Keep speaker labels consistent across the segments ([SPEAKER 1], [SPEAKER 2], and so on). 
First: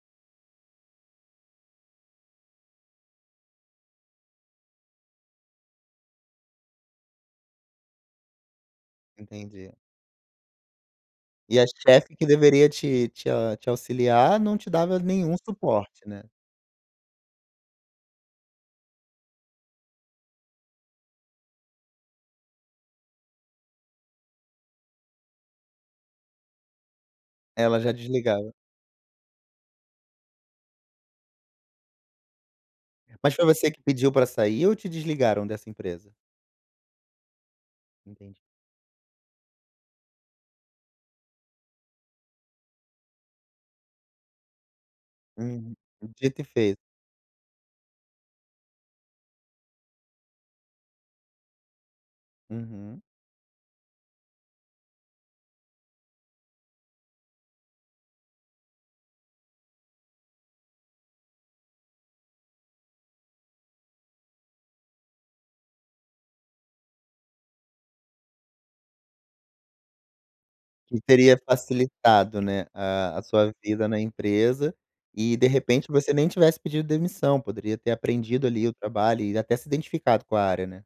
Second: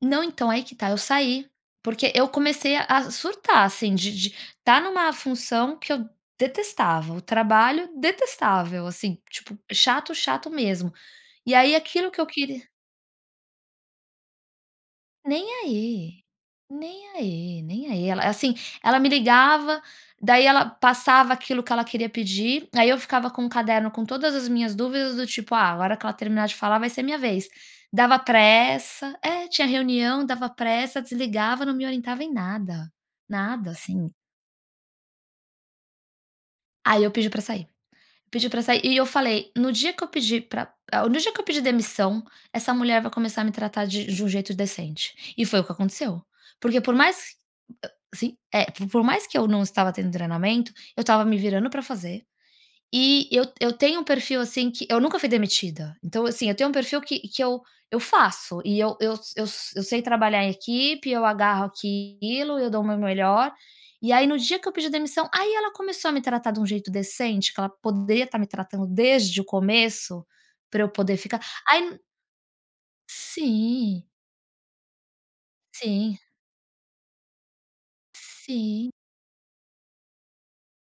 [SPEAKER 1] Não, então, aí que está, eu saí. Porque eu comecei a a surtar, assim, de de estar numa função que eu detestava, o trabalho detestável assim, tipo,
[SPEAKER 2] Entendi.
[SPEAKER 1] chato, chato mesmo. E
[SPEAKER 2] E a
[SPEAKER 1] aí aquilo
[SPEAKER 2] chefe
[SPEAKER 1] que eu
[SPEAKER 2] que
[SPEAKER 1] queria
[SPEAKER 2] deveria te te a te auxiliar não te dava nenhum
[SPEAKER 1] Nem
[SPEAKER 2] suporte, né?
[SPEAKER 1] aí, nem aí, nem aí, el assim, ela me ligava, daí ela passava aquilo que ela queria pedir, aí eu ficava com o caderno com todas as minhas dúvidas do tipo: "Ah, a hora que ela terminar de falar vai ser minha vez".
[SPEAKER 2] Ela já
[SPEAKER 1] Dava
[SPEAKER 2] desligava.
[SPEAKER 1] pressa é, tinha reunião, dava pressa, desligava, não me orientava em nada,
[SPEAKER 2] Mas foi
[SPEAKER 1] nada
[SPEAKER 2] você que
[SPEAKER 1] assim.
[SPEAKER 2] pediu pra sair ou te desligaram dessa empresa?
[SPEAKER 1] Aí eu pedi pra sair,
[SPEAKER 2] Entendi.
[SPEAKER 1] pedi pra sair e eu falei: "No dia que eu pedir pra el no dia que eu pedir demissão essa mulher vai começar a me tratar de um j um jeito decente". E foi o que
[SPEAKER 2] Uhum,
[SPEAKER 1] aconteceu.
[SPEAKER 2] devia ter feito.
[SPEAKER 1] Porque por mais a sim. É, por mais que eu não estava tendo treinamento, eu estava me virando pra fazer
[SPEAKER 2] Uhum.
[SPEAKER 1] e eu eu tenho um perfil, assim, que eu nunca fui demitida. Então, assim, eu tenho um perfil que que eu faço e eu eu s eu sei trabalhar em equipe, eu agarro aquilo, eu dou o meu melhor e aí no dia que eu pedi demissão, aí ela começou a me tratar de um jeito decente, que ela poderia estar me tratando desde o começo, pra eu
[SPEAKER 2] Que
[SPEAKER 1] poder
[SPEAKER 2] teria
[SPEAKER 1] ficar aí
[SPEAKER 2] facilitado, né, a a sua vida na
[SPEAKER 1] Sim.
[SPEAKER 2] empresa e de repente você
[SPEAKER 1] Sim.
[SPEAKER 2] nem tivesse pedido demissão, poderia ter aprendido ali o
[SPEAKER 1] Sim.
[SPEAKER 2] trabalho e até se identificado com a área, né.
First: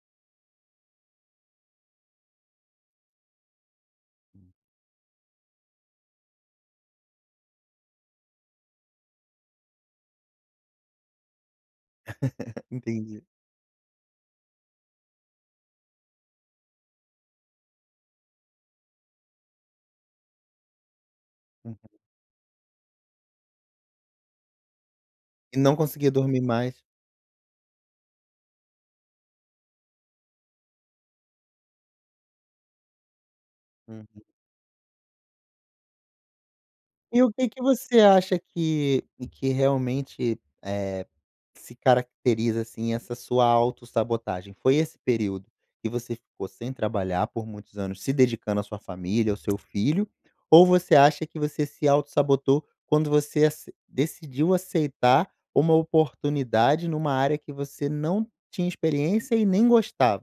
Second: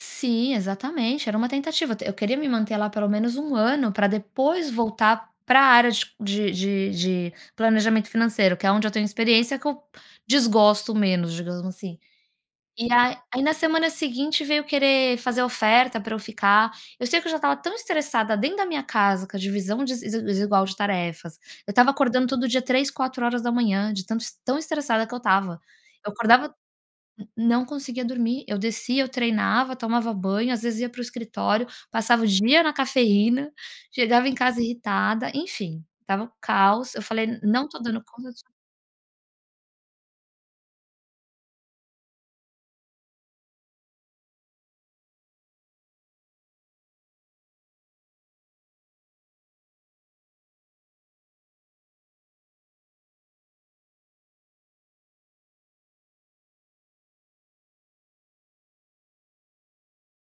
[SPEAKER 1] Sim, exatamente, era uma tentativa d eu queria me manter lá pelo menos 1 ano pra
[SPEAKER 2] Hum.
[SPEAKER 1] depois voltar para a área de de de planejamento financeiro, que é onde eu tenho experiência que eu desgosto menos, digamos, assim. E aí
[SPEAKER 2] Entendi.
[SPEAKER 1] aí na semana seguinte veio querer fazer oferta para eu ficar, eu sei que eu já estava tão estressada dentro da minha casa com a divisão desi desigual de tarefas, eu estava
[SPEAKER 2] Uhum.
[SPEAKER 1] acordando todo dia 3h 4h de tanto es tão estressada que eu
[SPEAKER 2] E
[SPEAKER 1] estava.
[SPEAKER 2] não conseguia
[SPEAKER 1] Eu
[SPEAKER 2] dormir
[SPEAKER 1] acordava
[SPEAKER 2] mais
[SPEAKER 1] n não conseguia dormir, eu descia, eu treinava, tomava banho, às vezes ia para o escritório, passava o dia na cafeína,
[SPEAKER 2] Uhum.
[SPEAKER 1] chegava em casa irritada, enfim, estava um caos, eu
[SPEAKER 2] E o
[SPEAKER 1] falei:
[SPEAKER 2] que que
[SPEAKER 1] "Não estou
[SPEAKER 2] você
[SPEAKER 1] dando conta
[SPEAKER 2] acha
[SPEAKER 1] dis"
[SPEAKER 2] que que realmente, eh, se caracteriza, assim, essa sua autossabotagem? Foi esse período que você ficou sem trabalhar por muitos anos se dedicando à sua família, ao seu filho ou você acha que você se autossabotou quando você ace decidiu aceitar uma oportunidade numa área que você não tinha experiência e nem gostava?